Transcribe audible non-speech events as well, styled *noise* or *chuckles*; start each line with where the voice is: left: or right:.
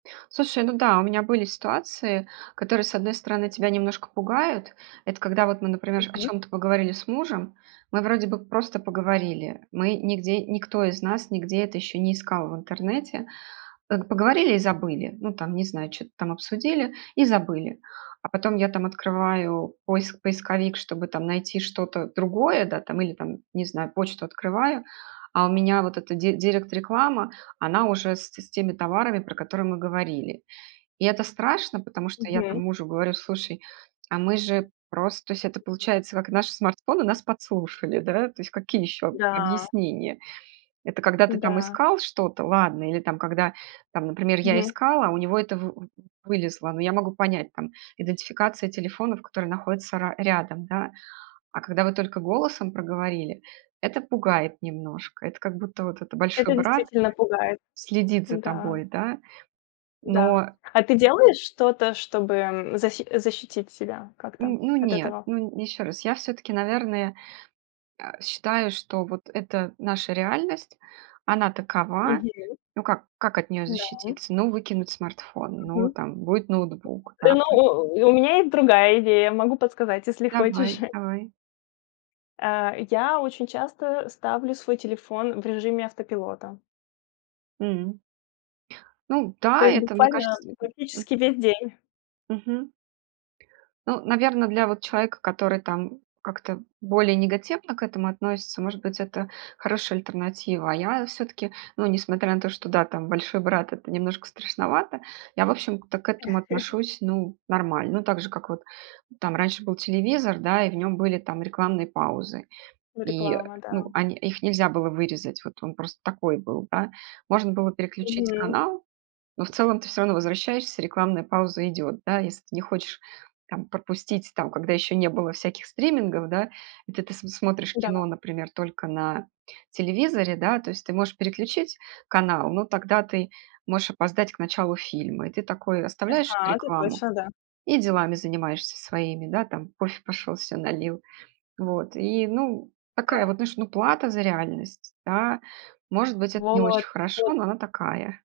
right: Слушай, ну да, у меня были ситуации, которые, с одной стороны, тебя немножко пугают. Это когда вот мы, например, о
left: Мгм.
right: чём-то поговорили с мужем, мы вроде бы просто поговорили, мы нигде никто из нас нигде это еще не искал в интернете. Пог поговорили и забыли. Ну там, не знаю, чё-то там обсудили и забыли. А потом я там открываю поис поисковик, чтобы там найти что-то другое, да, там или там, не знаю, почту открываю, а у меня вот эта ди директ-реклама, она уже с те с теми товарами, про которые мы говорили. И это страшно, потому что я
left: Мгм.
right: там мужу говорю: "Слушай, а мы же просто" То есть это получается как? Наши смартфоны нас подслушали, да, то есть какие ещё об
left: Да.
right: объяснения? Это когда ты там
left: М-да.
right: искал что-то- ладно. Или там, когда там, например, я
left: Мгм.
right: искала, а у него это вы вы вылезло, ну я могу понять там: идентификация телефонов, которые находятся ра рядом, да. А когда вы только голосом проговорили- это пугает немножко. Это как будто вот это: "Большой
left: Это
right: Брат
left: действительно пугает.
right: следит за
left: Н-да.
right: тобой",- да.
left: Да.
right: Но
left: А ты делаешь что-то, чтобы, м, защи защитить себя
right: Н
left: как-то
right: ну
left: от
right: нет,
left: этого?
right: ну н ещё раз: я всё-таки, наверное, э, считаю, что вот это наша реальность, она такова.
left: Мгм.
right: Ну, как как от неё
left: Да.
right: защититься? Ну, выкинуть смартфон, ну,
left: Мгм.
right: там будет ноутбук, да.
left: Э, но
right: М.
left: у у у меня есть другая идея, могу подсказать, если хочешь.
right: Давай,
left: *chuckles*
right: давай.
left: Э, я очень часто ставлю свой телефон в режиме автопилота.
right: М. Ну
left: То
right: да,
left: есть
right: это, мне
left: буквально
right: кажется М м.
left: практически весь день.
right: Мгм. Ну, наверно, для вот человека, который там как-то более негативно к этому относится, может быть, это хорошая альтернатива. А я всё-таки, ну, несмотря на то, что да, там "Большой Брат"- это немножко страшновато, я, в общем-то, к этому
left: *chuckles*
right: отношусь, ну, нормально. Ну, так же как вот там раньше был телевизор, да, и в нём были там рекламные паузы.
left: Ну,
right: И
left: реклама,
right: ну,
left: да.
right: они их нельзя было вырезать, вот он просто такой был, да. Можно было переключить
left: Мгм.
right: канал, но в целом ты всё равно возвращаешься, рекламная пауза идет, да. Если ты не хочешь там пропустить, там, когда еще не было всяких стримингов, да, и ты ты смотришь
left: Да.
right: кино, например, только на телевизоре, да, то есть ты можешь переключить канал, но тогда ты можешь опоздать к началу фильма. И ты такой: оставляешь
left: Ага, это
right: рекламу
left: точно, да.
right: и делами занимаешься своими, да, там кофе пошел се налил. Вот и, ну, такая
left: Да.
right: вот, знаешь, ну, плата за реальность, да. Может быть, это не очень
left: Вот.
right: хорошо,
left: Вот.
right: но она такая.